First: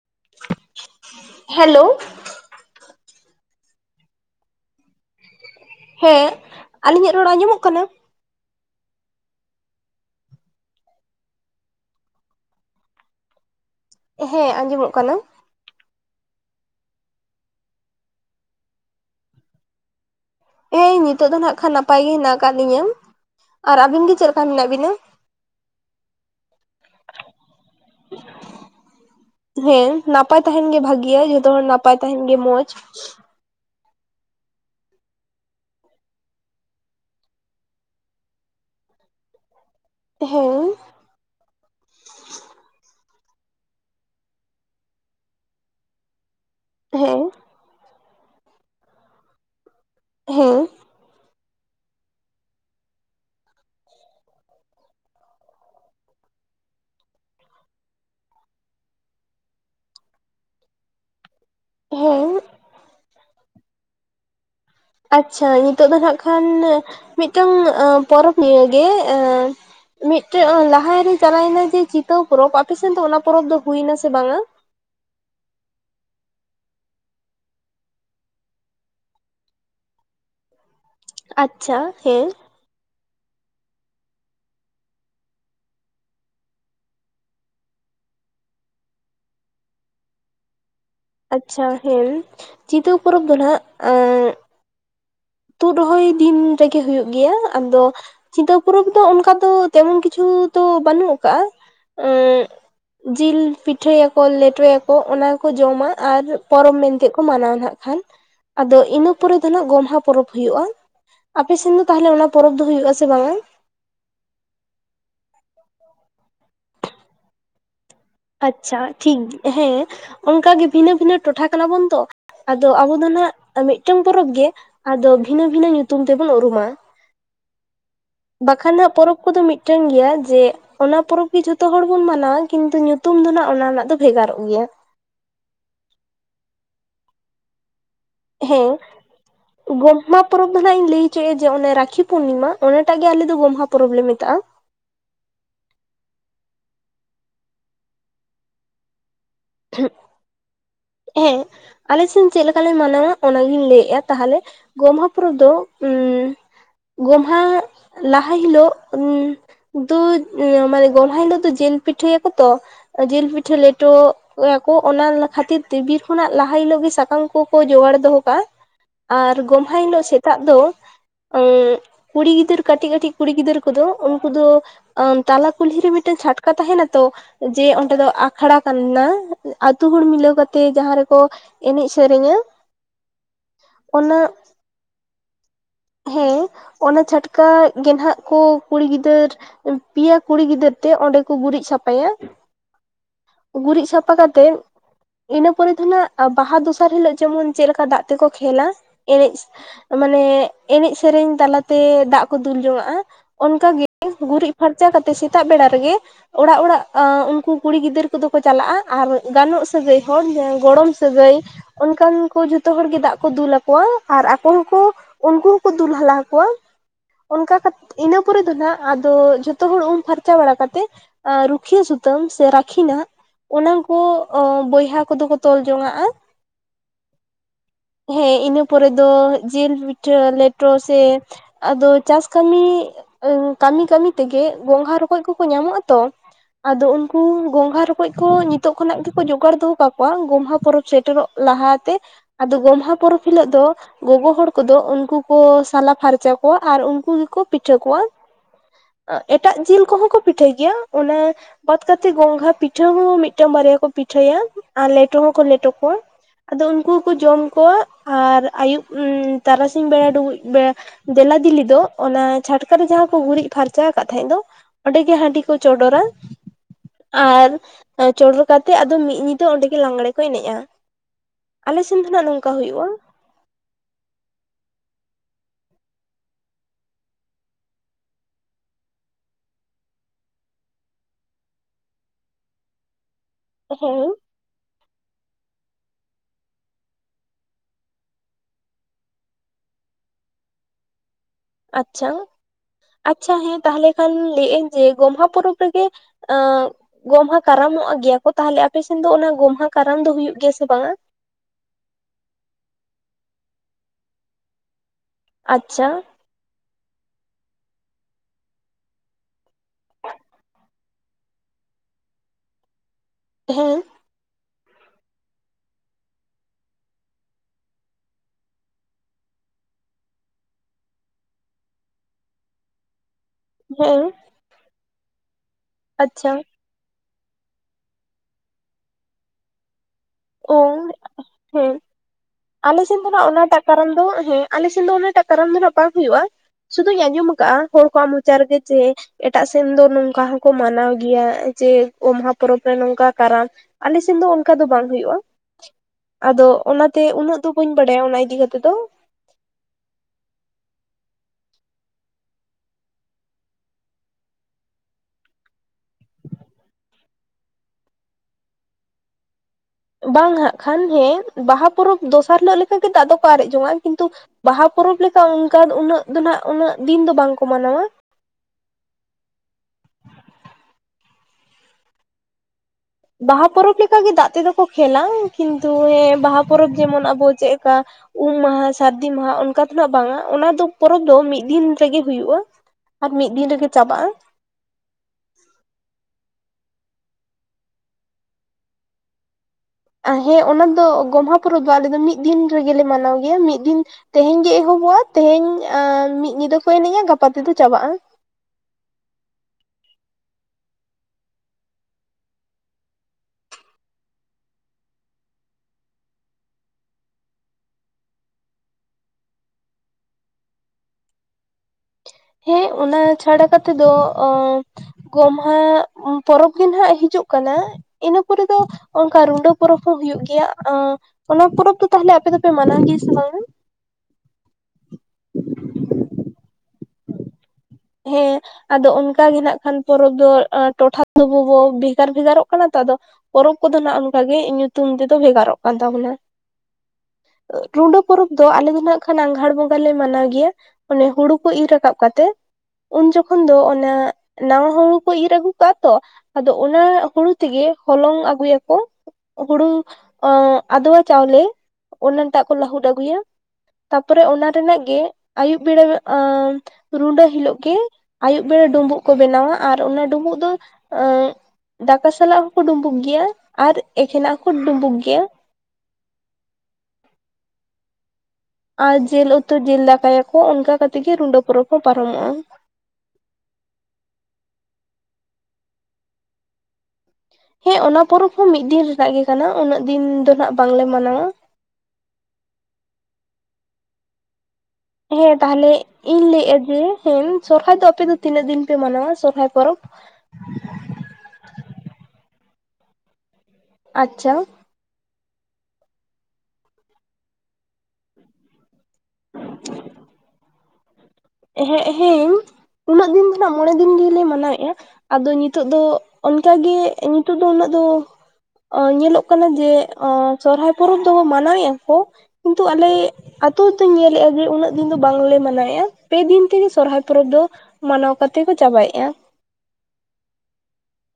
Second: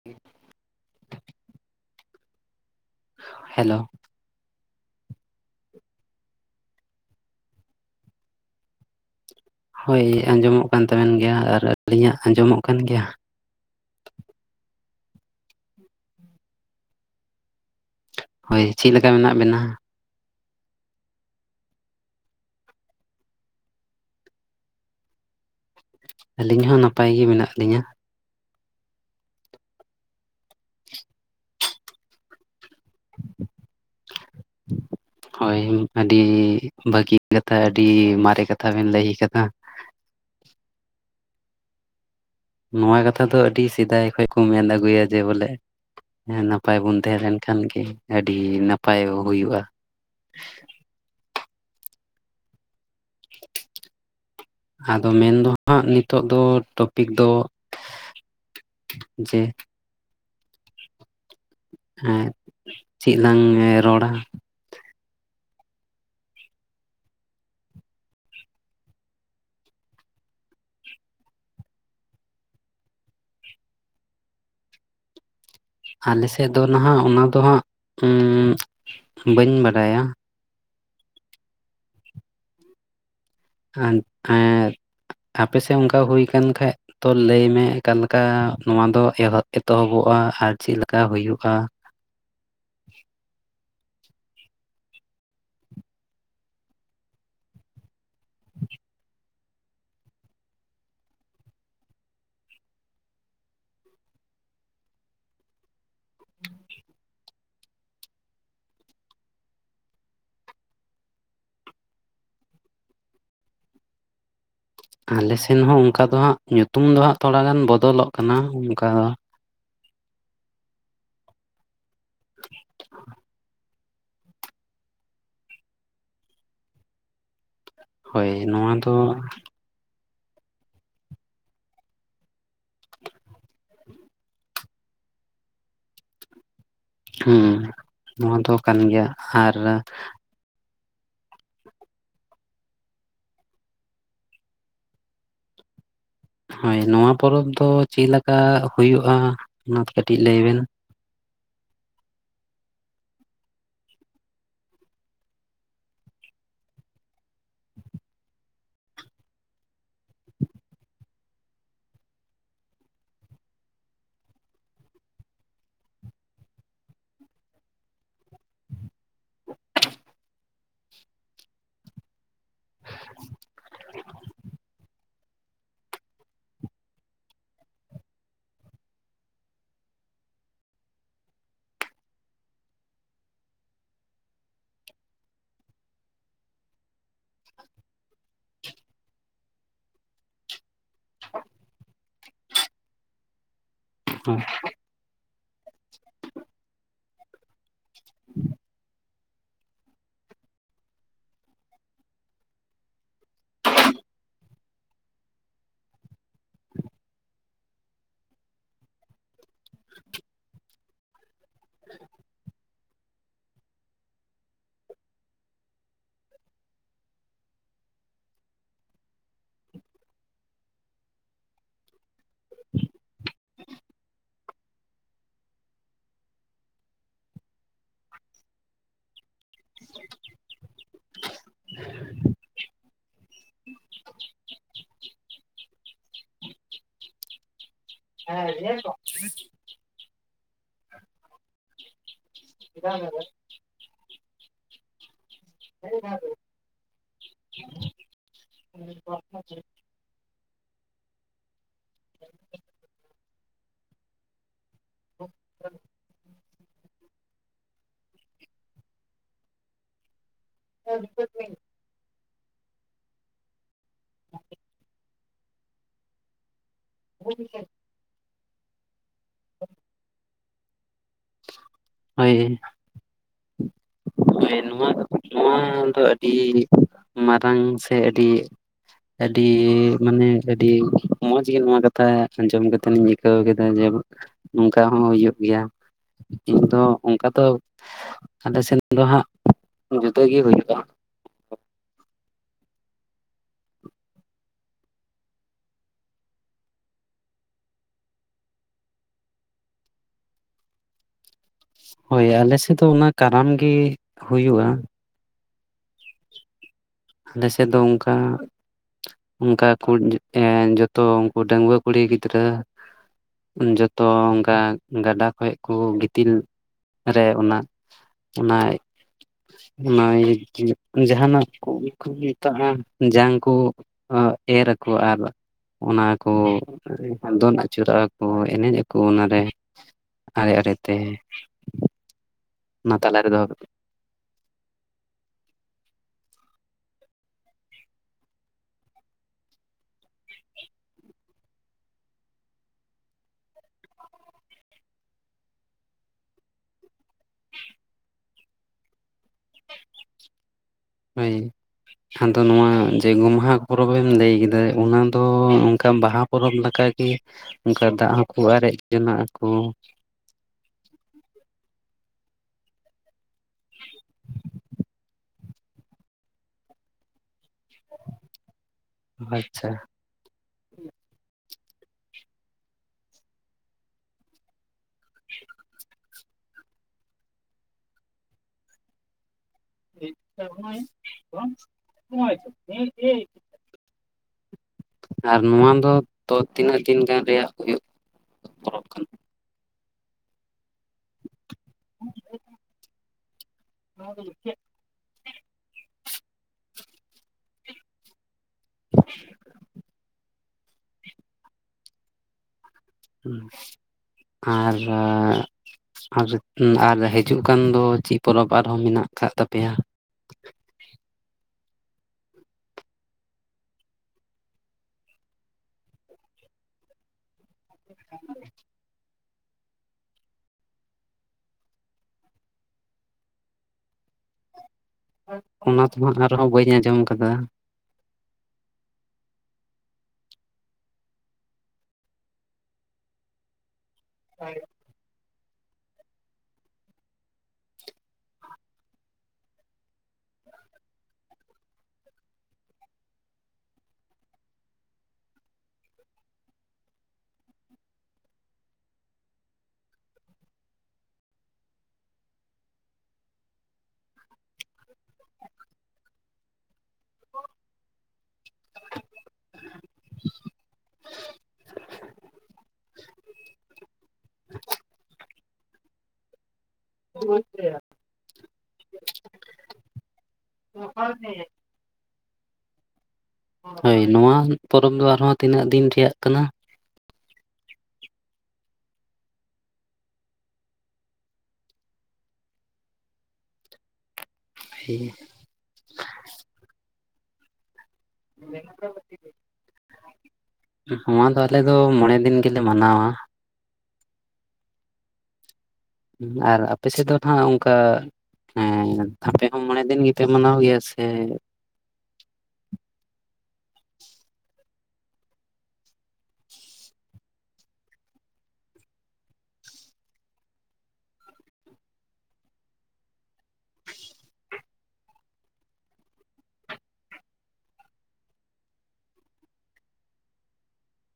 ᱴᱷᱤᱠ᱾ Hello. Hello. ᱦᱮᱸ ᱟᱞᱤᱧᱟᱜ ᱨᱚᱲ ᱟᱸᱡᱚᱢᱚᱜ ᱠᱟᱱᱟ? ᱦᱚᱭ ᱟᱸᱡᱚᱢᱚᱜ ᱠᱟᱱ ᱛᱟᱵᱮᱱ ᱜᱮᱭᱟ, ᱟᱨ ᱟᱹᱞᱤᱧᱟᱜ ᱟᱸᱡᱚᱢᱚᱜ ᱠᱟᱱ ᱜᱮᱭᱟ? ᱦᱮᱸ ᱟᱸᱡᱚᱢᱚᱜ ᱠᱟᱱᱟ᱾ ᱦᱚᱭ ᱪᱮᱫ ᱞᱮᱠᱟ ᱢᱮᱱᱟᱜ ᱵᱮᱱᱟ? ᱮᱭ ᱱᱤᱛᱚᱜ ᱫᱚ ᱱᱟᱜ ᱠᱷᱟᱱ ᱱᱟᱯᱟᱭ ᱦᱮᱱᱟᱜ ᱟᱠᱟᱫ ᱞᱤᱧᱟ᱾ ᱟᱨ ᱟᱹᱵᱤᱱ ᱪᱮᱫ ᱞᱮᱠᱟ ᱢᱮᱱᱟᱜ ᱵᱤᱱᱟ? ᱟᱹᱞᱤᱧ ᱦᱚᱸ ᱱᱟᱯᱟᱭ ᱜᱮ ᱢᱮᱱᱟᱜ ᱞᱤᱧᱟ᱾ ᱦᱮᱸ ᱱᱟᱯᱟᱭ ᱛᱟᱦᱮᱱ ᱜᱮ ᱵᱷᱟᱹᱜᱤᱭᱟ, ᱡᱚᱛᱚ ᱦᱚᱲ ᱱᱟᱯ ᱯᱟᱭ ᱛᱟᱦᱮᱱ ᱜᱮ ᱢᱚᱡᱽ᱾ ᱦᱚᱭ ᱟᱹᱰᱤ ᱵᱷᱟᱹᱜᱤ ᱠᱟᱛᱷᱟ, ᱟᱹᱰᱤ ᱢᱟᱨᱮ ᱠᱟᱛᱷᱟ ᱵᱮᱱ ᱞᱟᱹᱭ ᱟᱠᱟᱫᱟ᱾ ᱦᱮᱸ᱾ ᱱᱚᱣᱟ ᱠᱟᱛᱷᱟ ᱫᱚ ᱟᱹᱰᱤ ᱥᱮᱫᱟᱭ ᱠᱷᱚᱱ ᱠᱚ ᱢᱮᱱ ᱟᱹᱜᱩᱭᱟ ᱡᱮ ᱵᱚᱞᱮ ᱱᱟᱯᱟᱭ ᱵᱚᱱ ᱦᱮᱸ ᱛᱟᱦᱮᱸᱞᱮᱱᱠᱷᱟᱱ ᱜᱮ ᱟᱹᱰᱤ ᱱᱟᱯᱟᱭ ᱦᱩᱭᱩᱜᱼᱟ᱾ ᱦᱮᱸ᱾ ᱟᱫᱚ ᱢᱮᱱᱫᱚ ᱦᱟᱸᱜ ᱱᱤᱛᱚᱜ ᱫᱚ ᱴᱚᱯᱤᱠ ᱫᱚ ᱡᱮ ᱦᱮᱸ ᱪᱮᱫ ᱞᱟᱝ ᱨᱚᱲᱟ? ᱟᱪᱪᱷᱟ ᱱᱤᱛᱚᱜ ᱫᱚ ᱱᱟᱜ ᱠᱷᱟᱱ ᱢᱤᱫᱴᱟᱝ ᱯᱚᱨᱚᱵᱽ ᱱᱤᱭᱟᱹ ᱜᱮ ᱮ ᱢᱤᱫᱴᱮᱡ ᱞᱟᱦᱟᱨᱮ ᱪᱟᱞᱟᱣᱮᱱ ᱡᱮ ᱪᱤᱛᱟᱹᱣ ᱯᱚᱨᱚᱵᱽ, ᱟᱯᱮᱥᱮᱫ ᱫᱚ ᱚᱱᱟ ᱯᱚᱨᱚᱵᱽ ᱫᱚ ᱦᱩᱭᱱᱟ ᱥᱮ ᱵᱟᱝᱟ? ᱟᱞᱮᱥᱮᱫ ᱫᱚ ᱱᱟᱦᱟᱜ ᱚᱱᱟ ᱫᱚ ᱦᱟᱸᱜ ᱩᱸᱜ ᱵᱟᱹᱧ ᱵᱟᱰᱟᱭᱟ᱾ ᱟᱪᱪᱷᱟ ᱦᱮᱸ᱾ [unintelligible] ᱟᱯᱮ ᱥᱮᱫ ᱚᱱᱠᱟ ᱦᱩᱭ ᱠᱟᱱ ᱠᱷᱟᱡ ᱛᱚ ᱞᱟᱹᱭᱢᱮ ᱮᱠᱟᱞᱮᱠᱟ ᱱᱚᱣᱟ ᱫᱚ ᱮᱦᱚᱵ ᱮᱛᱚᱦᱚᱵᱚᱜᱼᱟ ᱟᱨ ᱪᱮᱫ ᱞᱮᱠ ᱟᱪᱪᱷᱟ ᱦᱮᱸ ᱪᱤᱛᱟᱹᱣ ᱯᱚᱨᱚᱵᱽ ᱫᱚ ᱱᱟᱦᱟᱜ ᱟᱸᱜ ᱛᱩᱫ ᱨᱚᱦᱚᱭ ᱫᱤᱱ ᱨᱮᱜᱮ ᱦᱩᱭᱩᱜ ᱜᱮᱭᱟ ᱟᱫᱚ ᱪᱤᱛᱟᱹᱣ ᱯᱚᱨᱚᱵᱽ ᱫᱚ ᱚᱱᱠᱟ ᱫᱚ ᱛᱮᱢᱚᱱ ᱠᱤᱪᱷᱩ ᱛᱚ ᱵᱟᱹᱱᱩᱜ ᱟᱠᱟ-ᱜ ᱩᱸᱜ ᱡᱤᱞ ᱯᱤᱴᱷᱟᱹᱭᱟᱠᱚ ᱞᱮᱴᱚᱭᱟᱠᱚ ᱚᱱᱟᱠᱚ ᱡᱚᱢᱟ ᱟᱨ ᱯᱚᱨᱚᱢ ᱢᱮᱱᱛᱮ ᱠᱚ ᱢᱟᱱᱟᱣᱟ ᱱᱟᱦᱟᱸᱜ᱾ ᱠᱷᱟᱱ᱾ ᱟᱫᱚ ᱤᱱᱟᱹ ᱯᱚᱨᱮ ᱫᱚ ᱱᱟᱦᱟᱸᱜ ᱜᱚᱢᱦᱟ ᱯᱚᱨᱚᱵᱽ ᱦᱩᱭᱩᱜ-ᱟ᱾ ᱟᱯᱮᱥᱮᱱ ᱫᱚ ᱛᱟᱦᱚᱞᱮ ᱚᱱᱟ ᱯᱚᱨᱚᱵᱽ ᱫᱚ ᱦᱩᱭᱩᱜ-ᱟ ᱥᱮ ᱵᱟᱝ-ᱟ? ᱟᱞᱮᱥᱮᱱ ᱦᱚᱸ ᱚᱱᱠᱟ ᱫᱚ ᱦᱟᱸᱜ ᱧᱩᱛᱩᱢ ᱫᱚ ᱦᱟᱸᱜ ᱛᱷᱚᱲᱟ ᱜᱟᱱ ᱵᱚᱫᱚᱞᱚᱜ ᱠᱟᱱᱟ ᱟᱪᱪᱷᱟ ᱚᱱᱠᱟ ᱫᱚ ᱴᱷᱤᱠ ᱜᱮ ᱦᱮᱸ ᱚᱱᱠᱟᱜ ᱜᱮ ᱵᱷᱤᱱᱟᱹ ᱵᱷᱤᱱᱟᱹ ᱴᱚᱴᱷᱟ ᱠᱟᱱᱟ ᱵᱚᱱ ᱛᱚ᱾ ᱟᱫᱚ ᱟᱵᱚ ᱫᱚ ᱱᱟᱦᱟᱜ ᱢᱤᱫᱴᱟᱝ ᱯᱚᱨᱚᱵᱽ ᱜᱮ ᱟᱫᱚ ᱵᱷᱤᱱᱟᱹ ᱵᱷᱤᱱᱟᱹ ᱧᱩᱛᱩᱢ ᱛᱮᱵᱚᱱ ᱩᱨᱩᱢᱟ᱾ ᱦᱳᱭ ᱱᱚᱣᱟ ᱵᱟᱠᱷᱟᱱ ᱫᱚ ᱦᱟᱸᱜ ᱯᱚᱨᱚᱵᱽ ᱠᱚᱫᱚ ᱢᱤᱫᱴᱟᱝ ᱜᱮᱭᱟ ᱡᱮ ᱚᱱᱟ ᱯᱚᱨᱚᱵᱽ ᱜᱮ ᱡᱷᱚᱛᱚ ᱦᱚᱲ ᱵᱩᱱ ᱢᱟᱱᱟᱣᱟ᱾ ᱠᱤᱱᱛᱩ ᱧᱩᱛᱩᱢ ᱫᱚ ᱱᱟᱦᱟᱜ ᱚᱱᱟ ᱨᱮᱱᱟᱜ ᱫᱚ ᱵᱷᱮᱜᱟᱨᱚᱜ ᱜᱮᱭᱟ᱾ ᱦᱩᱸ ᱱᱚᱣᱟ ᱫᱚ ᱦᱮᱸ ᱠᱟᱱ ᱜᱮᱭᱟ ᱟᱨ ᱜᱚᱢᱦᱟ ᱯᱚᱨᱚᱵᱽ ᱫᱚ ᱱᱟᱦᱟᱸᱜ ᱤᱧ ᱞᱟᱹᱭ ᱦᱚᱪᱚᱭᱮ-ᱟ ᱡᱮ ᱚᱱᱮ ᱨᱟᱠᱷᱤ ᱯᱩᱨᱱᱤᱢᱟ, ᱚᱱᱟᱴᱟᱜ ᱜᱮ ᱟᱞᱮ ᱫᱚ ᱜᱚᱢᱦᱟ ᱯᱚᱨᱚᱵᱽ ᱞᱮ ᱢᱮᱛᱟᱜ-ᱟ᱾ ᱦᱳᱭ ᱱᱚᱣᱟ ᱯᱚᱨᱚᱵᱽ ᱫᱚ ᱪᱮᱫ ᱞᱮᱠᱟ ᱦᱩᱭᱩᱜ-ᱟ ᱚᱱᱟᱛᱮ ᱠᱟᱹᱴᱤᱡ ᱞᱟᱹᱭ ᱵᱮᱱ᱾ ᱮᱦᱮᱸ᱾ ᱟᱞᱮ ᱥᱮᱱ ᱪᱮᱫ ᱞᱮᱠᱟ ᱞᱮ ᱢᱟᱱᱟᱣᱟ ᱚᱱᱟᱜᱤᱧ ᱞᱟᱹᱭᱮᱜ-ᱟ ᱛᱟᱦᱞᱮ ᱜᱚᱢᱦᱟ ᱯᱚᱨᱚᱵ ᱫᱚ ᱩᱸᱢ ᱜᱚᱢᱦᱟ ᱞᱟᱦᱟ ᱦᱤᱞᱳᱜ ᱩᱸᱢ ᱫᱩ ᱢᱟᱱᱮ ᱜᱚᱢᱦᱟ ᱦᱤᱞᱳᱜ ᱫᱚ ᱡᱤᱞ ᱯᱤᱴᱷᱟᱹᱭᱟᱠᱚᱛᱚ, ᱡᱤᱞ ᱯᱤᱴᱷᱟᱹ ᱞᱮᱴᱚ ᱭᱟ ᱠᱚ ᱚᱱᱟᱞ ᱠᱷᱟᱹᱛᱤᱨ ᱛᱮ ᱵᱤᱨ ᱠᱷᱚᱱᱟᱜ ᱞᱟᱦᱟ ᱦᱤᱞᱳᱜ ᱜᱮ ᱥᱟᱠᱟᱢ ᱠᱚᱠᱚ ᱡᱳᱚᱜᱟᱲ ᱫᱚᱦᱚ ᱠᱟᱜ᱾ ᱟᱨ ᱜᱚᱢᱦᱟ ᱦᱤᱞᱳᱜ ᱥᱮᱛᱟᱜ ᱫᱚ ᱩᱸᱜ ᱠᱩᱲᱤ ᱜᱤᱫᱟᱹᱨ ᱠᱟᱹᱴᱤᱡ ᱠᱟᱹᱴᱤᱡ ᱠᱩᱲᱤ ᱜᱤᱫᱟᱹᱨ ᱠᱚᱫᱚ ᱩᱱᱠᱩ ᱫᱚ ᱟ ᱛᱟᱞᱟ ᱠᱩᱞᱦᱤᱨᱮ ᱢᱤᱫᱴᱮᱱ ᱪᱷᱟᱴᱠᱟ ᱛᱟᱦᱮᱱᱟ ᱛᱚ ᱡᱮ ᱚᱸᱰᱮ ᱫᱚ ᱟᱠᱷᱲᱟ ᱠᱟᱱᱟ᱾ ᱟᱛᱩ ᱦᱚᱲ ᱢᱤᱞᱟᱹᱣ ᱠᱟᱛᱮᱜ ᱡᱟᱦᱟᱸ ᱨᱮᱠᱚ ᱮᱱᱮᱡ ᱥᱮᱨᱮᱧᱟ ᱚᱱᱟ ᱦᱮᱸ ᱚᱱᱟ ᱪᱷᱟᱴᱠᱟ ᱜᱮ ᱱᱟᱦᱟᱜ ᱠᱚ ᱠᱩᱲᱤ ᱜᱤᱫᱟᱹᱨ ᱯᱮᱭᱟ ᱠᱩᱲᱤ ᱜᱤᱫᱟᱹᱨ ᱛᱮ ᱚᱸᱰᱮ ᱠᱚ ᱜᱩᱨᱤᱡ ᱥᱟᱯᱷᱟᱭᱟ᱾ ᱜᱩᱨᱤᱡ ᱥᱟᱯ ᱯᱟ ᱠᱟᱛᱮᱫ ᱤᱱᱟᱹ ᱯᱚᱨᱮ ᱫᱚ ᱱᱟᱦᱜ ᱵᱟᱦᱟ ᱫᱚᱥᱟᱨ ᱦᱤᱞᱳᱜ ᱡᱮᱢᱚᱱ ᱪᱮᱫ ᱞᱮᱠᱟ ᱫᱟᱜ ᱛᱮᱠᱚ ᱠᱷᱮᱞᱟ ᱮᱱᱮᱡ ᱢᱟᱱᱮ ᱮᱱᱮᱡ ᱥᱮᱨᱮᱧ ᱛᱟᱞᱟᱛᱮ ᱫᱟᱜ ᱠᱚ ᱫᱩᱞ ᱡᱚᱝᱟᱜ-ᱟ᱾ ᱚᱱᱠᱟ ᱜᱮ ᱜᱩᱨᱤᱡᱽ ᱯᱷᱟᱨᱪᱟ ᱠᱟᱛᱮᱜ ᱥᱮᱛᱟᱜ ᱵᱮᱲᱟ ᱨᱮᱜᱮ ᱚᱲᱟᱜ ᱚᱲᱟᱜ ᱟ ᱩᱱᱠᱩ ᱠᱩᱲᱤ ᱜᱤᱫᱟᱹᱨ ᱠᱚᱫᱚ ᱠᱚ ᱪᱟᱞᱟᱜ-ᱟ ᱟᱨ ᱜᱟᱱᱚᱜ ᱥᱟᱹᱜᱟᱹᱭ ᱦᱚᱲ ᱡᱟᱦᱟᱭ ᱜᱚᱲᱚᱢ ᱥᱟᱹᱜᱟᱹᱭ ᱚᱱᱠᱟᱱ ᱠᱚ ᱡᱚᱛᱚ ᱦᱚᱲᱜᱮ ᱫᱟᱜ ᱠᱚ ᱫᱩᱞ ᱟᱠᱚᱣᱟ ᱟᱨ ᱟᱠᱚ ᱦᱚᱸᱠᱚ ᱩᱱᱠᱩ ᱦᱚᱸᱠᱚ ᱫᱩᱞ ᱦᱟᱞᱟ ᱦᱟᱠᱚᱣᱟ᱾ ᱚᱱᱠ ᱠᱟᱛ ᱤᱱᱟᱹ ᱯᱚᱨᱮ ᱫᱚ ᱱᱟᱦᱜ ᱟᱫᱚ ᱡᱷᱚᱛᱚ ᱦᱚᱲ ᱩᱢ ᱯᱷᱟᱨᱪᱟ ᱵᱟᱲᱟ ᱠᱟᱛᱮᱜ ᱟ ᱨᱩᱠᱷᱤᱭᱟᱹ ᱥᱩᱛᱟᱹᱢ ᱥᱮ ᱨᱟᱠᱷᱤ ᱱᱟᱦᱟᱜ ᱚᱱᱟᱝ ᱠᱚ ᱚ ᱵᱚᱭᱦᱟ ᱠᱚᱫᱚ ᱠᱚ ᱛᱚᱞ ᱡᱚᱝᱟᱜ-ᱟ᱾ ᱦᱮᱸ ᱤᱱᱟᱹ ᱯᱚᱨᱮ ᱫᱚ ᱡᱤᱞ ᱯᱤᱴᱷᱟᱹ, ᱞᱮᱴᱚ ᱥᱮ ᱟᱫᱚ ᱪᱟᱥ ᱠᱟᱹᱢᱤ ᱮᱝ ᱠᱟᱹᱢᱤ ᱠᱟᱹᱢᱤ ᱛᱮᱜᱮ ᱜᱚᱝᱜᱷᱟ ᱨᱚᱠᱚᱡ ᱠᱚᱠᱚ ᱧᱟᱢᱚᱜ-ᱟ ᱛᱚ᱾ ᱟᱫᱚ ᱩᱱᱠᱩ ᱜᱚᱝᱜᱷᱟ ᱨᱚ ᱠᱚᱡ ᱠᱚ ᱱᱤᱛᱚᱜ ᱠᱷᱚᱱᱟᱜ ᱜᱮᱠᱚ ᱡᱳᱜᱟᱲ ᱫᱚᱦᱚᱸ ᱟᱠᱚᱣᱟ᱾ ᱜᱚᱢᱦᱟ ᱯᱚᱨᱚᱵᱽ ᱥᱮᱴᱮᱨᱚᱜ ᱞᱟᱦᱟᱛᱮ᱾ ᱟᱫᱚ ᱜᱚᱢᱦᱟ ᱯᱚᱨᱚᱵᱽ ᱦᱤᱞᱳ ᱫᱚ ᱜᱚᱜᱚ ᱦᱚᱲ ᱠᱚᱫᱚ ᱩᱱᱠᱩ ᱠᱚ ᱥᱟᱞᱟ ᱯᱷᱟᱨᱪᱟ ᱠᱚᱣᱟ ᱟᱨ ᱩᱱᱠᱩ ᱜᱮᱠᱚ ᱯᱤᱴᱷᱟᱹ ᱠᱚᱣᱟ᱾ ᱮ ᱮᱴᱟᱜ ᱡᱤᱞ ᱠᱚᱦᱚᱸ ᱠᱚ ᱯᱤᱴᱷᱟᱹᱭ ᱜᱮᱭᱟ ᱚᱱᱟ ᱵᱟᱫ ᱠᱟᱛᱮ ᱜᱚᱝᱜᱷᱟ ᱯᱤᱴᱷᱟᱹ ᱦᱚᱸ ᱢᱤᱫᱴᱟᱝ ᱵᱟᱨᱭᱟ ᱠᱚ ᱯᱤᱴᱷᱟᱹᱭᱟ᱾ ᱟᱨ ᱞᱮᱴᱚ ᱦᱚᱸᱠᱚ ᱞᱮᱴᱚ ᱠᱚᱣᱟ ᱟᱫᱚ ᱩᱱᱠᱩ ᱦᱚᱸᱠᱚ ᱡᱚᱢ ᱠᱚᱣᱟ ᱟᱨ ᱟᱭᱩᱵ ᱩᱸ ᱛᱟᱨᱟᱥᱤᱧ ᱵᱮᱲᱟ ᱰᱩᱵᱩᱡ ᱵᱮᱲᱟ ᱫᱮᱞᱟ ᱫᱤᱞᱤ ᱫᱚ ᱚᱱᱟ ᱪᱷᱟᱴᱠᱟᱨᱮ ᱡᱟᱦᱟᱸ ᱠᱚ ᱜᱩᱨᱤᱡ ᱯᱷᱟᱨᱪᱟ ᱟᱠᱟᱫ ᱛᱟᱦᱮᱸᱫ ᱫᱚ ᱚᱸᱰᱮᱜᱮ ᱦᱟᱸᱰᱤ ᱠᱚ ᱪᱚᱰᱚᱨᱟ᱾ [inaudible] ᱟᱨ ᱮᱸ ᱪᱚᱰᱚᱨ ᱠᱟᱛᱮᱜ ᱟᱫᱚ ᱢᱤᱫ ᱧᱤᱫᱟᱹ ᱚᱸᱰᱮ ᱜᱮ ᱞᱟᱸᱟᱜᱽᱬᱮ ᱠᱚ ᱮᱱᱮᱡᱼᱟ᱾ ᱟᱞᱮ ᱥᱮᱱ ᱫᱚ ᱱᱟᱦᱟᱜ ᱦᱳᱭ ᱱᱚᱝᱠᱟ ᱦᱩᱭᱩᱜᱼᱟ᱾ ᱦᱳᱭ ᱱᱚᱣᱟ ᱫᱚ ᱱᱚᱣᱟ ᱫᱚ ᱟᱹᱰᱤ ᱢᱟᱨᱟᱝ ᱥᱮ ᱟᱹᱰᱤ ᱟᱹᱰᱤ ᱢᱟᱱᱮ ᱟᱹᱰᱤ ᱢᱚᱸᱡᱽ ᱜᱮ ᱱᱚᱣᱟ ᱠᱟᱛᱷᱟ ᱟᱸᱡᱚᱢ ᱠᱟᱛᱮᱱ ᱤᱧ ᱠᱟᱹᱣ ᱠᱮᱫᱟ ᱡᱮ ᱦᱮᱸ ᱱᱚᱝᱠᱟ ᱦᱚᱸ ᱦᱩᱭᱩᱜ ᱜᱮᱭᱟ᱾ ᱤᱧ ᱫᱚ ᱚᱱᱠᱟ ᱛᱚ ᱟᱞᱮ ᱥᱮᱱ ᱫᱚ ᱦᱟᱸᱜ ᱡᱩᱫᱟᱹ ᱜᱮ ᱦᱩᱭᱩᱜᱼᱟ᱾ ᱟᱪᱪᱷᱟ᱾ ᱟᱪᱪᱷᱟ ᱦᱮᱸ ᱛᱟᱦᱚᱞᱮ ᱠᱷᱟᱱ ᱞᱟᱹᱭᱮᱜ ᱟᱹᱧ ᱡᱮ ᱜᱚᱢᱦᱟ ᱯᱚᱨᱚᱵᱽ ᱨᱮᱜᱮ ᱟᱸ ᱜᱚᱢᱦᱟ ᱠᱟᱨᱟᱢᱚᱜ ᱜᱮᱭᱟ ᱠᱚ ᱛᱟᱦᱚᱞᱮ ᱟᱯᱮ ᱥᱮᱱ ᱫᱚ ᱚᱱᱟ ᱜᱚᱢᱦᱟ ᱠᱟᱨᱟᱢ ᱫᱚ ᱦᱩᱭᱩᱜ ᱜᱮᱭᱟ ᱥᱮ ᱵᱟᱝᱟ? ᱦᱳᱭ ᱟᱞᱮ ᱥᱮᱫ ᱫᱚ ᱚᱱᱟ ᱠᱟᱨᱟᱢ ᱜᱮ ᱦᱩᱭᱩᱜ-ᱟ᱾ ᱟᱪᱪᱷᱟ᱾ ᱟᱞᱮ ᱥᱮᱫ ᱫᱚ ᱚᱱᱠᱟ ᱚᱱᱠᱟ ᱠᱩᱡ ᱮ ᱡᱚᱛᱚ ᱩᱱᱠᱩ ᱰᱟᱺᱜᱽᱣᱟᱹ ᱠᱩᱲᱤ ᱜᱤᱫᱽᱨᱟᱹ ᱦᱮᱸ ᱡᱚᱛᱚ ᱚᱱᱠᱟ ᱜᱟᱰᱟ ᱠᱷᱚᱡ ᱠᱚ ᱜᱤᱛᱤᱞ ᱨᱮ ᱚᱱᱟ ᱚᱱᱟ ᱚᱱᱟ [unintelligible] ᱡᱟᱦᱟᱱᱟᱜ ᱠᱚ, ᱠᱚ ᱢᱮᱛᱟᱜᱼᱟ ᱡᱟᱝ ᱠᱚ ᱦᱮᱸ ᱮᱸ ᱮᱨ ᱟᱠᱚ ᱟᱨ ᱚᱱᱟ ᱠᱚ ᱟᱪᱪᱷᱟ ᱫᱚᱱ ᱟᱹᱪᱩᱨᱟᱜᱼᱟ ᱠᱚ ᱮᱱᱮᱡ ᱟᱠᱚ ᱚᱱᱟᱨᱮ᱾ ᱟᱲᱮ ᱚ, ᱟᱲᱮᱛᱮ ᱦᱮᱸ᱾ ᱟᱞᱮ ᱚᱱᱟ ᱥᱮᱱ ᱫᱚ ᱛᱟᱞᱟ ᱱᱟᱦᱟᱜ ᱨᱮᱫᱚ ᱚᱱᱟᱴᱟᱜ ᱠᱟᱨᱟᱢ ᱫᱚ ᱦᱮᱸ ᱟᱞᱮ ᱥᱮᱱ ᱫᱚ ᱚᱱᱟᱴᱟᱜ ᱠᱟᱨᱟᱢ ᱫᱚ ᱱᱟᱦᱟᱜ ᱵᱟᱝ ᱦᱩᱭᱩᱜᱼᱟ᱾ ᱥᱩᱫᱩᱧ ᱟᱸᱡᱚᱢ ᱟᱠᱟᱫᱼᱟ ᱦᱚᱲ ᱠᱚᱣᱟᱜ ᱢᱚᱪᱟ ᱨᱮᱜᱮ ᱡᱮ ᱮᱴᱟᱜ ᱥᱮᱱ ᱫᱚ ᱱᱚᱝᱠᱟ ᱦᱚᱸᱠᱚ ᱢᱟᱱᱟᱣ ᱜᱮᱭᱟ ᱡᱮ ᱚᱢᱦᱟ ᱯᱚᱨᱚᱵᱽ ᱨᱮ ᱱᱚᱝᱠᱟ ᱠᱟᱨᱟᱢ᱾ ᱟᱞᱮ ᱥᱮᱱ ᱫᱚ ᱚᱱᱠᱟ ᱫᱚ ᱵᱟᱝ ᱦᱩᱭᱩᱜᱼᱟ ᱟᱫᱚ ᱚᱱᱟ ᱛᱮ ᱩᱱᱟᱹᱜ ᱫᱚ ᱵᱟᱹᱧ ᱵᱟᱰᱟᱭᱟ ᱚᱱᱟ ᱤᱫᱤ ᱠᱟᱛᱮ ᱫᱚ᱾ ᱦᱳᱭ᱾ ᱟᱫᱚ ᱱᱚᱣᱟ ᱡᱮ ᱜᱚᱢᱦᱟ ᱯᱚᱨᱚᱵᱽᱮᱢ ᱞᱟᱹᱭ ᱠᱮᱫᱟ ᱚᱱᱟ ᱫᱚ ᱱᱚᱝᱠᱟ ᱵᱟᱦᱟ ᱯᱚᱨᱚᱵᱽ ᱞᱮᱠᱟᱜᱮ ᱚᱱᱠᱟ ᱫᱟᱜ ᱦᱚᱸᱠᱚ ᱟᱨᱮᱡ ᱡᱚᱱᱟᱜ ᱟᱠᱚ? ᱵᱟᱝ ᱦᱟᱸᱜ ᱠᱷᱟᱱ ᱦᱮᱸ ᱵᱟᱦᱟ ᱯᱚᱨᱚᱵᱽ ᱫᱚᱥᱟᱨ ᱦᱤᱞᱳ ᱞᱮᱼᱼ ᱜᱮ ᱫᱟᱜ ᱫᱚᱠᱚ ᱟᱨᱮᱡ ᱡᱚᱝᱼᱟ ᱠᱤᱱᱛᱩ ᱵᱟᱦᱟ ᱯᱚᱨᱚᱵᱽ ᱞᱮᱠᱟ ᱚᱱᱠᱟ ᱫᱚ ᱩᱱᱟᱹᱜ ᱫᱚ ᱱᱟᱦᱟᱜ ᱩᱱᱟᱹᱜ ᱫᱤᱱ ᱫᱚ ᱵᱟᱝᱠᱚ ᱢᱟᱱᱟᱣᱟ᱾ ᱟᱪᱪᱷᱟ᱾ ᱵᱟᱦᱟ ᱯᱚᱨᱚᱵᱽ ᱞᱮᱠᱟᱜᱮ ᱫᱟᱜ ᱛᱮᱫᱚ ᱠᱚ ᱠᱷᱮᱞᱟ, ᱠᱤᱱᱛᱩ ᱦᱮᱸ ᱵᱟᱦᱟ ᱯᱚᱨᱚᱵᱽ ᱡᱮᱢᱚᱱ ᱟᱵᱚ ᱪᱮᱫᱠᱟ ᱩᱢ ᱢᱟᱦᱟ ᱥᱟᱹᱨᱫᱤ ᱢᱟᱦᱟ ᱚᱱ ᱠᱟ ᱫᱚ ᱱᱟᱜ ᱵᱟᱝᱼᱟ, ᱚᱱᱟ ᱫᱚ ᱯᱚᱨᱚᱵᱽ ᱫᱚ ᱢᱤᱫ ᱫᱤᱱ ᱨᱮᱜᱮ ᱦᱩᱭᱩᱜᱼᱟ ᱟᱨ ᱢᱤᱫ ᱨᱮᱜᱮ ᱪᱟᱵᱟᱜᱼᱟ᱾ ᱟᱨ ᱱᱚᱣᱟ ᱫᱚ ᱛᱚ ᱛᱤᱱᱟᱹᱜ ᱫᱤᱱ ᱜᱟᱱ ᱨᱮᱭᱟᱜ ᱦᱩᱭᱩᱜ ᱯᱚᱨᱚᱵᱽ ᱠᱟᱱᱟ? ᱦᱮᱸ ᱚᱱᱟ ᱫᱚ ᱜᱚᱢᱦᱟ ᱯᱚᱨᱚᱵᱽ ᱫᱚ ᱟᱞᱮ ᱫᱚ ᱢᱤᱫ ᱫᱤᱱ ᱨᱮᱜᱮ ᱢᱟᱱᱟᱣ ᱜᱮᱭᱟ ᱢᱤᱫ ᱫᱤᱱ ᱛᱮᱦᱮᱧ ᱜᱮ ᱮᱦ ᱦᱚᱵᱚᱜ-ᱟ ᱛᱮᱦᱮᱧ ᱢᱤᱫ ᱧᱤᱫᱟᱹ ᱠᱚ ᱮᱱᱮᱡᱼᱟ ᱜᱟᱯᱟ ᱛᱮᱫᱚ ᱪᱟᱵᱟᱜᱼᱟ᱾ [inaudible] ᱟᱨ ᱟᱨ ᱦᱤᱡᱩᱜ ᱠᱟᱱ ᱫᱚ ᱪᱮᱫ ᱯᱚᱨᱚᱵᱽ ᱟᱨᱦᱚᱸ ᱢᱮᱱᱟᱜ ᱠᱟᱫ ᱛᱟᱯᱮᱭᱟ? ᱦᱮᱸ ᱚᱱᱟ ᱪᱷᱟᱲᱟ ᱠᱟᱛᱮᱫ ᱫᱚ ᱚ ᱜᱚᱢᱦᱟ ᱯᱚᱨᱚᱵᱽ ᱜᱮ ᱱᱟᱜ ᱦᱤᱡᱩᱜ ᱠᱟᱱᱟ, ᱤᱱᱟᱹ ᱯᱚᱨᱮ ᱫᱚ ᱠᱟ ᱨᱩᱰᱟᱹ ᱯᱚᱨᱚᱵᱽ ᱦᱚᱸ ᱦᱩᱭᱩᱜ ᱜᱮᱭᱟ, ᱚᱱᱟ ᱯᱚᱨᱚᱵᱽ ᱫᱚ ᱛᱟᱦᱞᱮ ᱟᱯᱮ ᱫᱚᱯᱮ ᱢᱟᱱᱟᱣ ᱜᱮᱭᱟ ᱥᱮ ᱵᱟᱝ-ᱟ? ᱚᱱᱟ ᱫᱚ ᱦᱟᱜ ᱟᱨᱦᱚᱸ ᱵᱟᱹᱧ ᱟᱸᱡᱚᱢ ᱠᱟᱫᱟ᱾ ᱦᱮᱸ᱾ ᱟᱫᱚ ᱚᱱᱠᱟᱜᱮ ᱱᱟᱜ ᱠᱷᱟᱱ ᱯᱚᱨᱚᱵᱽ ᱫᱚ, ᱴᱚᱴᱷᱟ ᱫᱚᱵᱩ ᱵᱚ ᱵᱷᱮᱜᱟᱨ ᱵᱷᱮᱜᱟᱨᱚᱜ ᱠᱟᱱᱟ ᱛᱚ ᱟᱫᱚ ᱯᱚᱨᱚᱵᱽ ᱠᱚᱫᱚ ᱱᱟᱸᱜ ᱚᱱᱠᱟᱜᱮ ᱧᱩᱛᱩᱢ ᱛᱮᱫᱚ ᱵᱷᱮᱜᱟᱨᱚᱜ ᱠᱟᱱ ᱛᱟᱵᱚᱱᱟ᱾ ᱨᱩᱰᱟᱹ ᱯᱚᱨᱚᱵᱽ ᱫᱚ ᱟᱞᱮ ᱫᱚ ᱱᱟᱜ ᱠᱷᱟᱱ ᱟᱸᱜᱷᱟᱲ ᱵᱚᱸᱜᱟ ᱞᱮ ᱢᱟᱱᱟᱣ ᱜᱮᱭᱟ, ᱚᱱᱮ ᱦᱩᱲᱩ ᱠᱚ ᱤᱨ ᱨᱟᱠᱟᱵ ᱠᱟᱛᱮ, ᱩᱱ ᱡᱚᱠᱷᱚᱱ ᱫᱚ ᱚᱱᱟ ᱱᱟᱣᱟ ᱦᱩᱲᱩ ᱠᱚ ᱤᱨ ᱟᱹᱜᱩ ᱠᱟᱜ-ᱟ ᱛᱚ᱾ ᱟᱫᱚ ᱚᱱᱟ ᱦᱩᱲᱩ ᱛᱮᱜᱮ ᱦᱚᱞᱚᱝ ᱟᱜᱩᱭᱟ ᱠᱚ᱾ ᱦᱩᱲᱩ ᱚ ᱟᱫᱽᱣᱟ ᱪᱟᱣᱞᱮ ᱚᱱᱟᱴᱟᱜ ᱠᱚ ᱞᱟᱹᱦᱩᱫ ᱟᱜᱩᱭᱟ᱾ ᱛᱟᱯᱚᱨᱮ ᱚᱱᱟ ᱨᱮᱱᱟᱜ ᱜᱮ ᱟᱭᱩᱵ ᱵᱮᱲᱟ ᱟ ᱨᱩᱰᱟᱹ ᱦᱤᱞᱳᱜ ᱜᱮ ᱟᱭᱩᱵ ᱵᱮᱲᱟ ᱰᱩᱵᱩᱜ ᱠᱚ ᱵᱮᱱᱟᱣᱟ ᱟᱨ ᱚᱱᱟ ᱰᱩᱵᱩᱜ ᱫᱚ ᱟ ᱫᱟᱠᱟ ᱥᱟᱞᱟᱜ ᱦᱚᱸᱠᱚ ᱰᱩᱵᱩᱜ ᱜᱮᱭᱟ᱾ ᱟᱨ ᱮᱠᱷᱮᱱᱟᱜ ᱦᱚᱸ ᱠᱚ ᱰᱩᱵᱩᱜ ᱜᱮᱭᱟ᱾ [unintelligible] ᱟᱨ ᱡᱮᱞ ᱩᱛᱩ ᱡᱮᱞ ᱫᱟᱠᱟᱭᱟᱠᱚ ᱚᱱᱠᱟ ᱠᱟᱛᱮᱜ ᱜᱮ ᱨᱩᱰᱟᱹ ᱯᱚᱨᱚᱵᱽ ᱦᱚᱸ ᱯᱟᱨᱚᱢᱚᱜ-ᱟ᱾ ᱦᱳᱭ, ᱱᱚᱣᱟ ᱯᱚᱨᱚᱵᱽ ᱫᱚ ᱟᱨᱦᱚᱸ ᱛᱤᱱᱟᱹᱜ ᱫᱤᱱ ᱨᱮᱭᱟᱜ ᱠᱟᱱᱟ? ᱦᱮᱸ, ᱚᱱᱟ ᱯᱚᱨᱚᱵᱽ ᱦᱚᱸ ᱢᱤ ᱫᱤᱱ ᱨᱮᱱᱟᱜ ᱜᱮ ᱠᱟᱱᱟ ᱩᱱᱟᱹᱜ ᱫᱤᱱ ᱫᱚ ᱱᱟᱦᱟᱜ ᱵᱟᱝᱞᱮ ᱢᱟᱱᱟᱣᱟ᱾ [unintelligible] ᱦᱮᱸ, ᱛᱟᱦᱚᱞᱮ ᱤᱧ ᱞᱟᱹᱭᱮᱜ ᱟ. ᱧ ᱡᱮ ᱦᱮᱸ ᱥᱚᱨᱦᱟᱭ ᱫᱚ ᱟᱯᱮ ᱫᱚ ᱛᱤᱱᱟᱹᱜ ᱫᱤᱱ ᱯᱮ ᱢᱟᱱᱟᱣᱟ ᱥᱚᱨᱦᱟᱭ ᱯᱚᱨᱚᱵᱽ? ᱱᱚᱣᱟ ᱫᱚ ᱟᱞᱮ ᱫᱚ ᱢᱚᱬᱮ ᱫᱤᱱ ᱜᱮᱞᱮ ᱢᱟᱱᱟᱣᱟ᱾ ᱟᱪᱪᱷᱟ᱾ ᱟᱨ ᱟᱯᱮ ᱥᱮᱫ ᱫᱚ ᱱᱟᱦᱟᱜ ᱚᱱᱠᱟ, ᱮᱸ ᱟᱯᱮ ᱦᱚᱸ ᱢᱚᱬᱮ ᱫᱤᱱ ᱜᱮᱯᱮ ᱢᱟᱱᱟᱣ ᱜᱮᱭᱟ ᱥᱮ ᱮᱸ ᱾ ᱦᱮᱸ ᱦᱮᱸ, ᱩᱱᱟᱹᱜ ᱫᱤᱱ ᱫᱚ ᱱᱟᱦᱟᱜ ᱢᱚᱬᱮ ᱫᱤᱱ ᱜᱮᱞᱮ ᱢᱟᱱᱟᱣᱮᱜ-ᱟ᱾ ᱟᱫᱚ ᱱᱤᱛᱳᱜ ᱫᱚ ᱚᱱᱠᱟ ᱜᱮ ᱱᱤᱛᱳᱜ ᱫᱚ ᱩᱱᱟᱹᱜ ᱫᱚ ᱚ ᱧᱮᱞᱚᱜ ᱠᱟᱱᱟ ᱡᱮ ᱚ ᱥᱚᱨᱦᱟᱭ ᱯᱚᱨᱚᱵᱽ ᱫᱚ ᱢᱟᱱᱟᱣᱮᱜ-ᱟ ᱠᱚ ᱠᱤᱱᱛᱩ ᱟᱞᱮ ᱟᱛᱳ ᱟᱛᱳ ᱧᱮᱞᱮᱜ-ᱟ ᱡᱮ ᱩᱱᱟᱹᱜ ᱫᱤᱱ ᱫᱚ ᱵᱟᱝᱞᱮ ᱢᱟᱱᱟᱣᱮᱜ-ᱟ᱾ ᱯᱮ ᱫᱤᱱ ᱛᱮᱜᱮ ᱥᱚᱨᱦᱟᱭ ᱯᱚᱨᱚᱵᱽ ᱫᱚ ᱢᱟᱱᱟᱣ ᱠᱟᱛᱮ ᱠᱚ ᱪᱟᱵᱟᱭᱮᱜ-ᱟ᱾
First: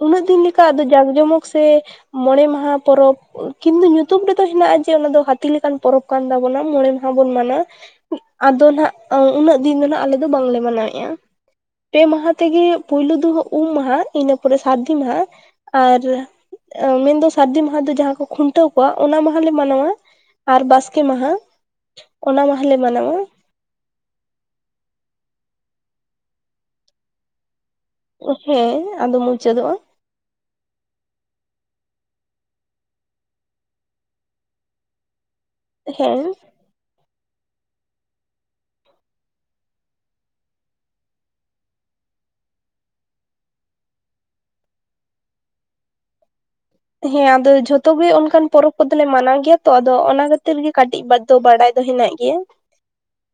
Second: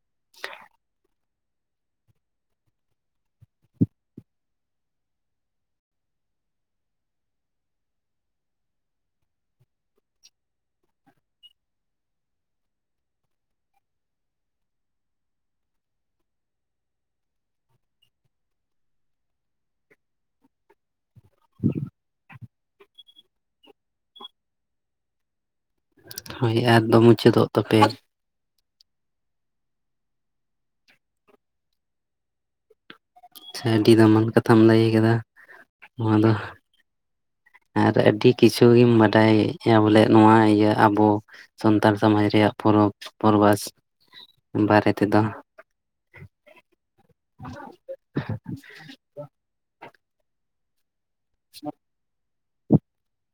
ᱩᱱᱟᱹᱜ ᱫᱤᱱ ᱞᱮᱠᱟ ᱟᱫᱚ ᱡᱟᱠ ᱡᱚᱢᱚᱠ ᱥᱮ ᱢᱚᱬᱮ ᱢᱟᱦᱟ ᱯᱚᱨᱚᱵᱽ ᱠᱤᱱᱛᱩ ᱧᱩᱛᱩᱢ ᱨᱮᱫᱚ ᱦᱮᱱᱟᱜ-ᱟ ᱡᱮ ᱚᱱᱟ ᱫᱚ ᱦᱟᱛᱤ ᱞᱮᱠᱟᱱ ᱯᱚᱨᱚᱵᱽ ᱠᱟᱱ ᱛᱟᱵᱚᱱᱟ ᱢᱚᱬᱮ ᱢᱟᱦᱟ ᱵᱚᱱ ᱢᱟᱱᱟᱣᱟ᱾ ᱟᱫᱚ ᱱᱟᱦᱟᱜ ᱩᱱᱟᱹᱜ ᱫᱤᱱ ᱫᱚ ᱱᱟᱜ ᱟᱞᱮ ᱫᱚ ᱵᱟᱝᱞᱮ ᱢᱟᱱᱟᱣᱮᱜ-ᱟ᱾ ᱯᱮ ᱢᱟᱦᱟ ᱛᱮᱜᱮ ᱯᱩᱭᱞᱩ ᱫᱩ ᱩ ᱩᱢ ᱢᱟᱦᱟ ᱤᱱᱟᱹ ᱯᱚᱨᱮ ᱥᱟᱨᱫᱤ ᱢᱟᱦᱟ ᱟᱨ ᱢᱮᱱᱫᱚ ᱥᱟᱨᱫᱤ ᱢᱟᱦᱟ ᱫᱚ ᱡᱟᱦᱟᱸ ᱠᱷᱩᱱ ᱴᱟᱹᱣ ᱠᱚᱣᱟ ᱚᱱᱟ ᱢᱟᱦᱟᱞᱮ ᱢᱟᱱᱟᱣᱟ ᱟᱨ ᱵᱟᱥᱠᱮ ᱢᱟᱦᱟ ᱚᱱᱟ ᱢᱟᱦᱟᱞᱮ ᱢᱟᱱᱟᱣᱟ᱾ ᱦᱳᱭ ᱟᱨ ᱫᱚ ᱢᱩᱪᱟᱹᱫᱚᱜ ᱛᱟᱯᱮᱭᱟ᱾ ᱚ ᱦᱮᱸ ᱟᱫᱚ ᱢᱩᱪᱟᱹᱫᱚᱜ-ᱟ᱾ ᱟᱹᱰᱤ ᱫᱟᱢᱟᱱ ᱠᱟᱛᱷᱟᱢ ᱞᱟᱹᱭ ᱠᱟᱫᱟ ᱱᱚᱣᱟ ᱦᱮᱸ ᱫᱚ᱾ ᱟᱨ ᱟᱹᱰᱤ ᱠᱤᱪᱷᱩ ᱜᱤᱢ ᱵᱟᱰᱟᱭᱟ ᱵᱚᱞᱮ ᱱᱚᱣᱟ ᱤᱭᱟᱹ ᱟᱵᱚ ᱥᱟᱱᱛᱟᱞ ᱥᱚᱢᱟᱡᱽ ᱨᱮᱭᱟᱜ ᱯᱚᱨᱚᱵᱽ ᱯᱚᱨᱵᱷᱟᱥ ᱵᱟᱨᱮ ᱛᱮᱫᱚ᱾ ᱦᱮᱸ, ᱟᱫᱚ ᱡᱷᱚᱛᱚ ᱜᱮ ᱚᱱᱠᱟᱱ ᱯᱚᱨᱚᱵᱽ ᱠᱚᱫᱚᱞᱮ ᱢᱟᱱᱟᱣ ᱜᱮᱭᱟ ᱛᱚ, ᱟᱫᱚ ᱚᱱᱟᱛ ᱛᱤᱨ ᱜᱮ ᱠᱟᱹᱴᱤᱡ ᱵᱟᱨ ᱫᱚ ᱵᱟᱰᱟᱭ ᱫᱚ ᱦᱮᱱᱟᱜ ᱜᱮᱭᱟ᱾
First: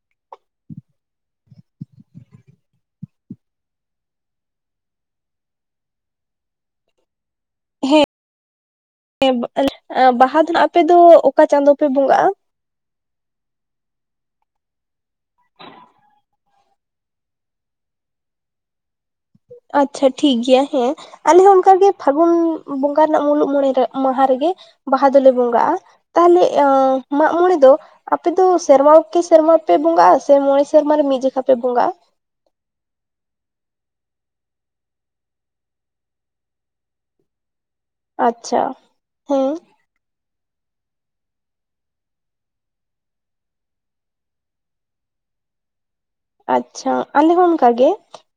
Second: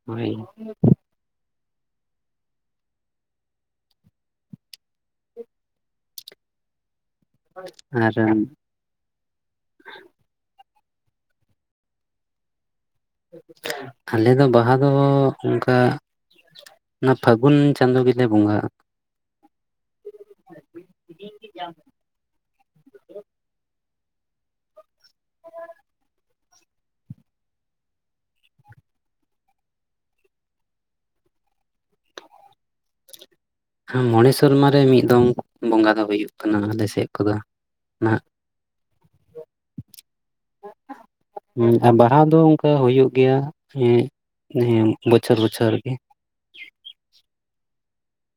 ᱦᱳᱭ᱾ ᱟᱨ ᱦᱮᱸ ᱵᱟᱦᱟ ᱫᱚᱦᱱᱟᱜ ᱟᱯᱮ ᱫᱚ ᱚᱠᱟ ᱪᱟᱸᱫᱚ ᱯᱮ ᱵᱚᱸᱜᱟᱜᱼᱟ? ᱟᱞᱮ ᱫᱚ ᱵᱟᱦᱟ ᱫᱚ ᱚᱱᱠᱟ ᱚᱱᱟ ᱯᱷᱟᱹᱜᱩᱱ ᱪᱟᱸᱫᱳ ᱜᱮᱞᱮ ᱵᱚᱸᱜᱟᱜᱼᱟ ᱾ ᱟᱪᱪᱷᱟ ᱴᱷᱤᱠ ᱜᱮᱭᱟ ᱦᱮᱸ ᱾ ᱟᱞᱮ ᱦᱚᱸ ᱚᱱᱠᱟᱜᱮ ᱯᱷᱟᱹᱜᱩᱱ ᱵᱚᱸᱜᱟ ᱨᱮᱱᱟᱜ ᱢᱩᱞᱩᱜ ᱢᱚᱬᱮ ᱢᱟᱦᱟ ᱨᱮᱜᱮ ᱵᱟᱦᱟ ᱫᱚᱞᱮ ᱵᱚᱸᱜᱟᱜᱼᱟ᱾ ᱛᱟᱦᱚᱞᱮ ᱢᱟᱜ ᱢᱚᱸᱬᱮ ᱫᱚ ᱟᱯᱮ ᱫᱚ ᱥᱮᱨᱢᱟ ᱠᱮ ᱥᱮᱨᱢᱟ ᱯᱮ ᱵᱚᱸᱜᱟ-ᱟ ᱥᱮ ᱢᱚᱬᱮ ᱥᱮᱨᱢᱟ ᱨᱮ ᱢᱤᱫ ᱡᱚᱠᱷᱟ ᱯᱮ ᱵᱚᱸᱜᱟᱼᱟ᱾ ᱢᱚᱸᱬᱮ ᱥᱮᱨᱢᱟ ᱨᱮ ᱢᱤᱫ ᱫᱚᱢ ᱵᱚᱸᱜᱟ ᱫᱚ ᱦᱩᱭᱩᱜ ᱠᱟᱱᱟ ᱟᱞᱮ ᱥᱮᱫ ᱠᱚᱫᱚ ᱾ ᱟᱪᱪᱷᱟ, ᱦᱮᱸ᱾ ᱦᱮᱸ ᱵᱟᱦᱟ ᱫᱚ ᱚᱱᱠᱟ ᱦᱩᱭᱩᱜ ᱜᱮᱭᱟ ᱦᱮᱸ᱾ ᱦᱮ ᱵᱚᱪᱷᱚᱨ ᱵᱚᱪᱷᱚᱨ ᱜᱮ᱾ ᱟᱪᱪᱷᱟ ᱟᱞᱮ ᱦᱚᱸ ᱚᱱᱟᱜᱮ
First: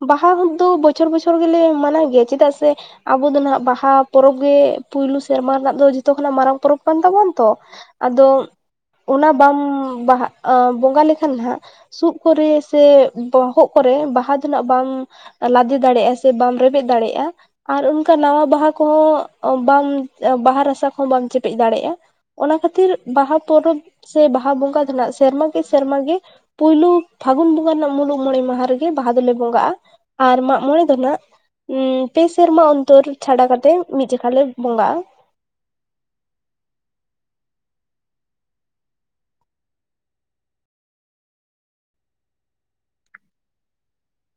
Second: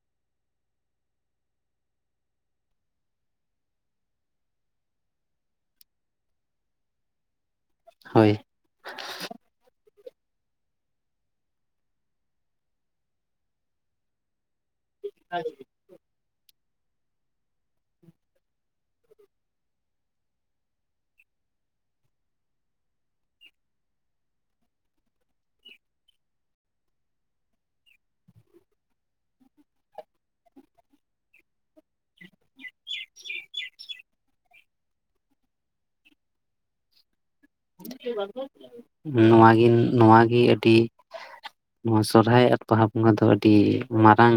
ᱵᱟᱦᱟ ᱫᱚ ᱵᱚᱪᱷᱚᱨ ᱵᱚᱪᱷᱚᱨ ᱜᱮᱞᱮ ᱢᱟᱱᱟᱣ ᱜᱮᱭᱟ ᱪᱮᱫᱟᱜ ᱥᱮ ᱟᱵᱚ ᱫᱚ ᱱᱟᱜ ᱵᱟᱦᱟ ᱯᱚᱨᱚᱵ ᱜᱮ ᱯᱳᱭᱞᱳ ᱥᱮᱨᱢᱟ ᱨᱮᱱᱟ ᱫᱚ ᱡᱚᱛᱚ ᱠᱷᱚᱱᱟᱜ ᱢᱟᱨᱟᱝ ᱯᱚᱨᱚᱵ ᱠᱟᱱ ᱛᱟᱵᱳᱱᱟ ᱛᱚ ᱾ ᱟᱫᱚ ᱦᱳᱭ ᱚᱱᱟ ᱵᱟᱢ ᱵᱟᱦᱟ ᱵᱚᱸᱜᱟ ᱞᱮᱠᱷᱟᱱ ᱦᱟᱸᱜ ᱥᱩᱫ ᱠᱚᱨᱮ ᱥᱮ ᱵᱚᱦᱚᱜ ᱠᱚᱨᱮ ᱵᱟᱦᱟ ᱫᱚᱱᱟᱹᱜ ᱵᱟᱢ ᱞᱟᱫᱮ ᱫᱟᱲᱮᱭᱟᱜᱼᱟ ᱥᱮ ᱵᱟᱢ ᱨᱮᱵᱮᱫ ᱫᱟᱲᱮᱭᱟᱜᱼᱟ ᱾ ᱟᱨ ᱚᱱᱠᱟ ᱱᱟᱣᱟ ᱵᱟᱦᱟ ᱠᱚᱦᱚᱸ ᱵᱟᱢ ᱵᱟᱦᱟ ᱨᱟᱥᱟ ᱠᱚᱦᱚᱸ ᱵᱟᱢ ᱪᱮᱯᱮᱡ ᱫᱟᱲᱮᱭᱟᱜᱼᱟ ᱾ ᱚᱱᱟ ᱠᱷᱟᱹᱛᱤᱨ ᱵᱟᱦᱟ ᱯᱚᱨᱚᱵ ᱥᱮ ᱵᱟᱦᱟ ᱵᱚᱸᱜᱟ ᱫᱚᱱᱟᱜ ᱥᱮᱨᱢᱟ ᱠᱮ ᱥᱮᱨᱢᱟ ᱜᱮ ᱯᱩᱭᱞᱩ ᱯᱷᱟᱹᱜᱩᱱ ᱵᱚᱸᱜᱟ ᱨᱮᱱᱟᱜ ᱢᱩᱞᱩᱜ ᱢᱚᱸᱬᱮ ᱢᱟᱦᱟ ᱨᱮᱜᱮ ᱵᱟᱦᱟ ᱫᱚᱞᱮ ᱵᱚᱸᱜᱟᱜᱼᱟ ᱟᱨ ᱢᱟᱜ ᱢᱚᱸᱬᱮ ᱫᱚ ᱱᱟᱜ ᱯᱮ ᱥᱮᱨᱢᱟ ᱚᱱᱛᱚᱨ ᱪᱷᱟᱰᱟ ᱠᱟᱛᱮᱜ ᱢᱤᱫ ᱡᱚᱠᱷᱟ ᱞᱮ ᱵᱚᱸᱜᱟᱜᱼᱟ ᱾ ᱱᱚᱣᱟ ᱱᱚᱣᱟᱜᱮ ᱟᱹᱰᱤ ᱱᱚᱣᱟ ᱥᱚᱨᱦᱟᱭ ᱟᱨ ᱵᱟᱦᱟ ᱵᱚᱸᱜᱟ ᱫᱚ ᱟᱹᱰᱤ ᱢᱟᱨᱟᱝ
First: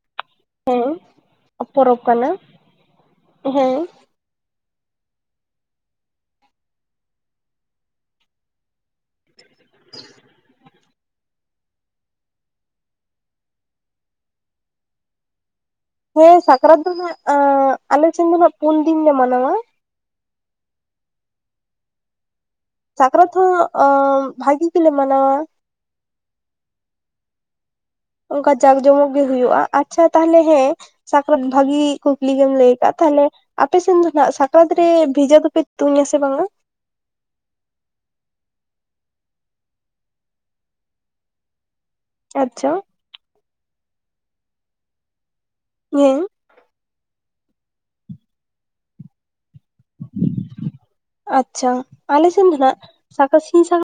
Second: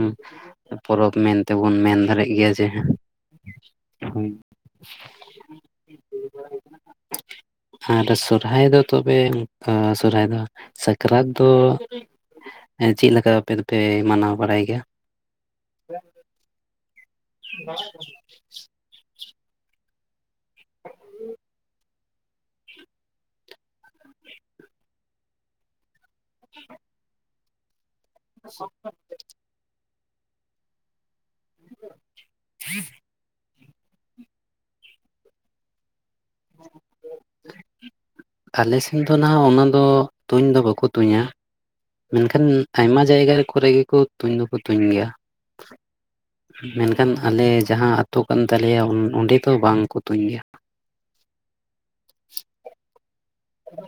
ᱦᱮᱸ ᱯᱚᱨᱚᱵ ᱢᱮᱱ ᱛᱮᱵᱚᱱ ᱢᱮᱱ ᱯᱚᱨᱚᱵᱽ ᱠᱟᱱᱟ ᱫᱟᱲᱮᱜ ᱜᱮᱭᱟ ᱡᱮ ᱦᱮ ᱦᱮᱸ ᱟᱨ ᱥᱚᱨᱚᱦᱟᱭ ᱫᱚ ᱛᱚᱵᱮ ᱚᱱᱠᱟ ᱥᱚᱨᱚᱦᱟᱭ ᱫᱚ ᱥᱟᱠᱨᱟᱛ ᱫᱚ ᱪᱮᱫ ᱞᱮᱠᱟ ᱟᱯᱮ ᱫᱚᱯᱮ ᱢᱟᱱᱟᱣ ᱵᱟᱲᱟᱭ ᱜᱮᱭᱟ? ᱦᱮᱸ ᱥᱟᱠᱨᱟᱛ ᱫᱚ ᱱᱟᱜ ᱟᱞᱮ ᱴᱷᱮᱱ ᱫᱚ ᱱᱟᱜ ᱯᱩᱱ ᱫᱤᱱ ᱞᱮ ᱢᱟᱱᱟᱣᱟ ᱾ ᱥᱟᱠᱨᱟᱛ ᱦᱚᱸ ᱵᱷᱟᱹᱜᱤ ᱜᱮᱞᱮ ᱢᱟᱱᱟᱣᱟ᱾ [unintelligible] ᱚᱱᱠᱟ ᱡᱟᱸᱠ ᱡᱚᱢᱚᱠ ᱜᱤ ᱦᱩᱭᱩᱜᱼᱟ, ᱟᱪᱪᱷᱟ ᱛᱟᱦᱞᱮ ᱦᱮᱸ ᱥᱟᱠᱨᱟᱛ ᱵᱷᱟᱹᱜᱤ ᱠᱩᱠᱞᱤ ᱜᱮᱢ ᱞᱟᱹᱭ ᱟᱠᱟᱜ ᱛᱟᱦᱚᱞᱮ ᱟᱯᱮ ᱥᱮᱱ ᱫᱚ ᱱᱟᱜ ᱥᱟᱠᱨᱟᱛ ᱨᱮ ᱵᱷᱮᱡᱟ ᱫᱚᱯᱮ ᱛᱩᱧ ᱟᱥᱮ ᱵᱟᱝᱟ? ᱟᱞᱮ ᱥᱮᱱ ᱫᱚ ᱱᱟᱜ ᱚᱱᱟ ᱫᱚ ᱛᱩᱧ ᱫᱚ ᱵᱟᱠᱚ ᱛᱩᱧᱟ ᱾ ᱢᱮᱱᱠᱷᱟᱱ ᱟᱪᱪᱷᱟ ᱟᱭᱢᱟ ᱡᱟᱭᱜᱟ ᱠᱚᱨᱮ ᱜᱮᱠᱚ ᱫᱚᱠᱚ ᱛᱩᱧ ᱜᱮᱭᱟ᱾ [unintelligible] ᱢᱮᱱᱠᱷᱟᱱ ᱟᱞᱮ ᱡᱟᱦᱟᱸ ᱟᱛᱳ ᱠᱟᱱ ᱛᱟᱞᱮᱭᱟ ᱚᱸᱰᱮ ᱫᱚ ᱵᱟᱝᱠᱚ ᱛᱩᱧ ᱜᱮᱭᱟ᱾ ᱟᱪᱪᱷᱟ ᱟᱞᱮ ᱥᱮᱱ ᱫᱚ ᱱᱟᱜ ᱥᱟᱠᱟᱨᱟᱛ ᱥᱤᱧᱥᱟᱠᱟᱨᱟᱛ